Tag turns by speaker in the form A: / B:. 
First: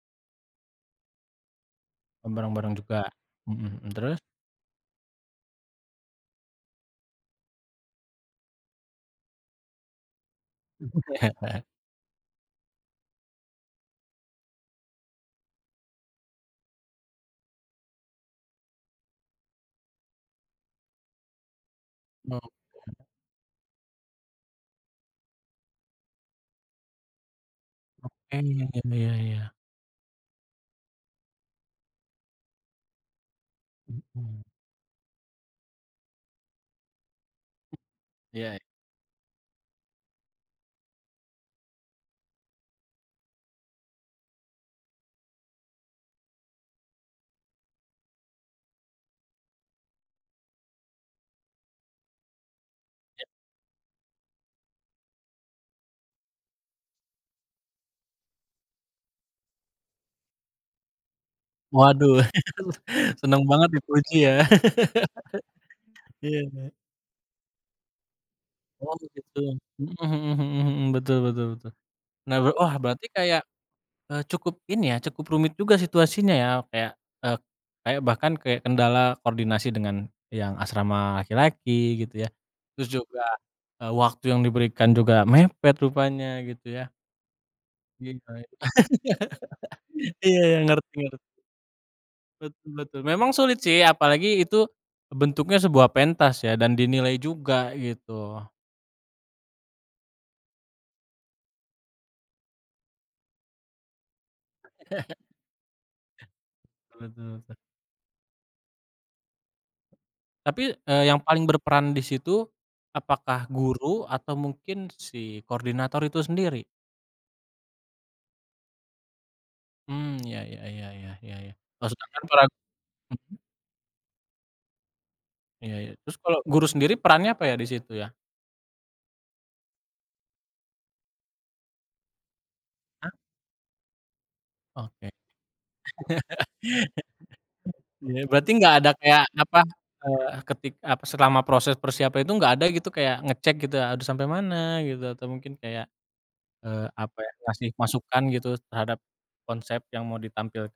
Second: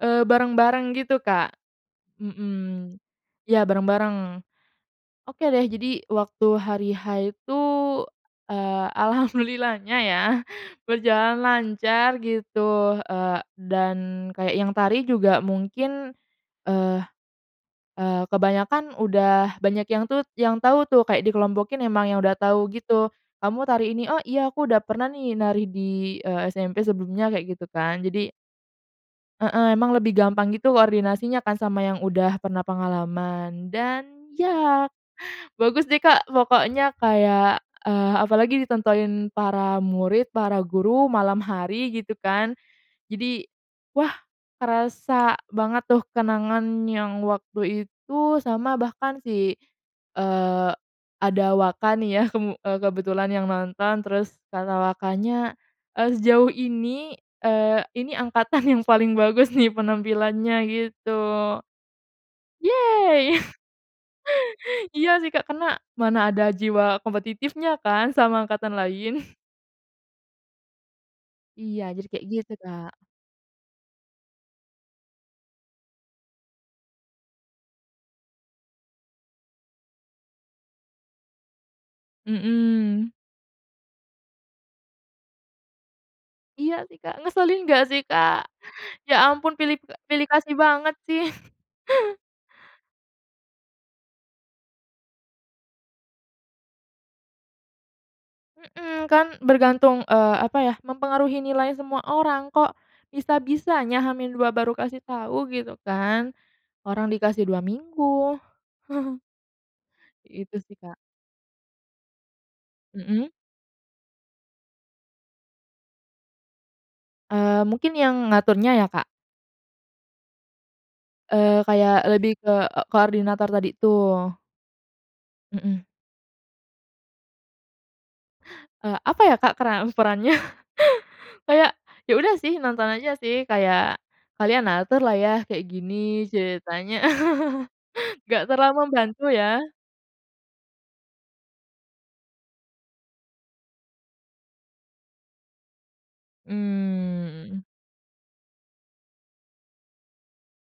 A: Eee, bareng-bareng gitu, Kak?
B: M bareng-bareng
A: Mhm.
B: juga. Mhm
A: Ya
B: mhm terus?
A: bareng-bareng. Oke deh. Jadi waktu hari H itu, eee, alhamdulillahnya ya berjalan lancar gitu, eee, dan kayak yang tari juga mungkin, eee eee, kebanyakan udah banyak yang tut yang tahu tuh kayak dikelompokin emang yang udah
B: Oke.
A: tahu gitu, “Kamu tari ini.” “Oh, iya aku udah pernah nih nari di, eee, SMP sebelumnya,” kayak gitu kan jadi
B: Oke ni ya ya ya.
A: Heeh, emang lebih gampang gitu koordinasinya kan sama yang udah pernah pengalaman dan
B: Mhm.
A: ya bagus deh, Kak, pokoknya kayak eee,
B: Iya.
A: apalagi ditontonin para murid, para guru malam hari gitu kan. Jadi wah kerasa banget tuh kenangan yang waktu itu, sama bahkan si eee, ada Waka nih ya, mmm,
B: Ya.
A: kebetulan yang nonton. Terus kata Wakanya, eee, "Sejauh ini, eee, ini angkatan yang paling bagus nih penampilannya," gitu.
B: Waduh,
A: Yey!
B: seneng banget dipuji ya.
A: Iya sih, Kak, karena mana
B: Iya
A: ada
B: iya.
A: jiwa kompetitifnya kan sama angkatan
B: Oh
A: lain.
B: begitu, mhm mhm mhm mhm, betul betul betul.
A: Iya, jadi kayak
B: Nah, we
A: gitu,
B: ah,
A: Kak.
B: berarti kayak, eee, cukup ini ya, cukup rumit juga situasinya ya? Kayak, eee, kayak bahkan kayak kendala koordinasi dengan yang asrama laki-laki gitu ya terus
A: Mhm.
B: juga, ah, waktu yang diberikan juga mepet rupanya gitu
A: Iya
B: ya.
A: sih, Kak, ngeselin nggak
B: Iya i
A: sih, Kak? Ya ampun pilip e pilih
B: iya
A: kasih
B: iya, ngerti
A: banget
B: nger
A: sih.
B: Betul betul. Memang sulit sih, apalagi itu bentuknya sebuah pentas ya dan dinilai juga gitu.
A: Mhm, kan bergantung eee, apa ya, mempengaruhi nilai semua orang. Kok bisa-bisanya H-2 baru kasih tahu gitu kan, orang
B: Betul
A: dikasih
B: se
A: 2 minggu. Itu
B: Tapi,
A: sih, Kak.
B: eee, yang paling berperan disitu,
A: Mhm.
B: apakah guru atau mungkin si koordinator itu sendiri?
A: Eee, mungkin yang ngaturnya ya, Kak?
B: Mmm, ya ya ya ya ya ya.
A: Eee, kayak
B: Masuk akal.
A: lebih ke
B: [unintelligible]
A: e
B: Mhm.
A: koordinator tadi tuh.
B: Iya
A: Mhm.
B: iya. Terus kalau guru sendiri perannya apa ya disitu ya?
A: Eee, apa ya, Kak, peran perannya? Kayak, ya udah sih nonton aja sih, kayak kalian
B: Oke.
A: aturlah ya kayak gini ceritanya,
B: Iya,
A: nggak
B: berarti nggak
A: terlalu
B: ada
A: membantu
B: kayak apa
A: ya?
B: eee, ketik ah, selama proses persiapan itu nggak ada gitu kayak ngecek gitu? Harus sampai mana, gitu atau mungkin kayak, eee, apa ya,
A: Mmm.
B: kasih masukan gitu terhadap konsep yang mau ditampilkan?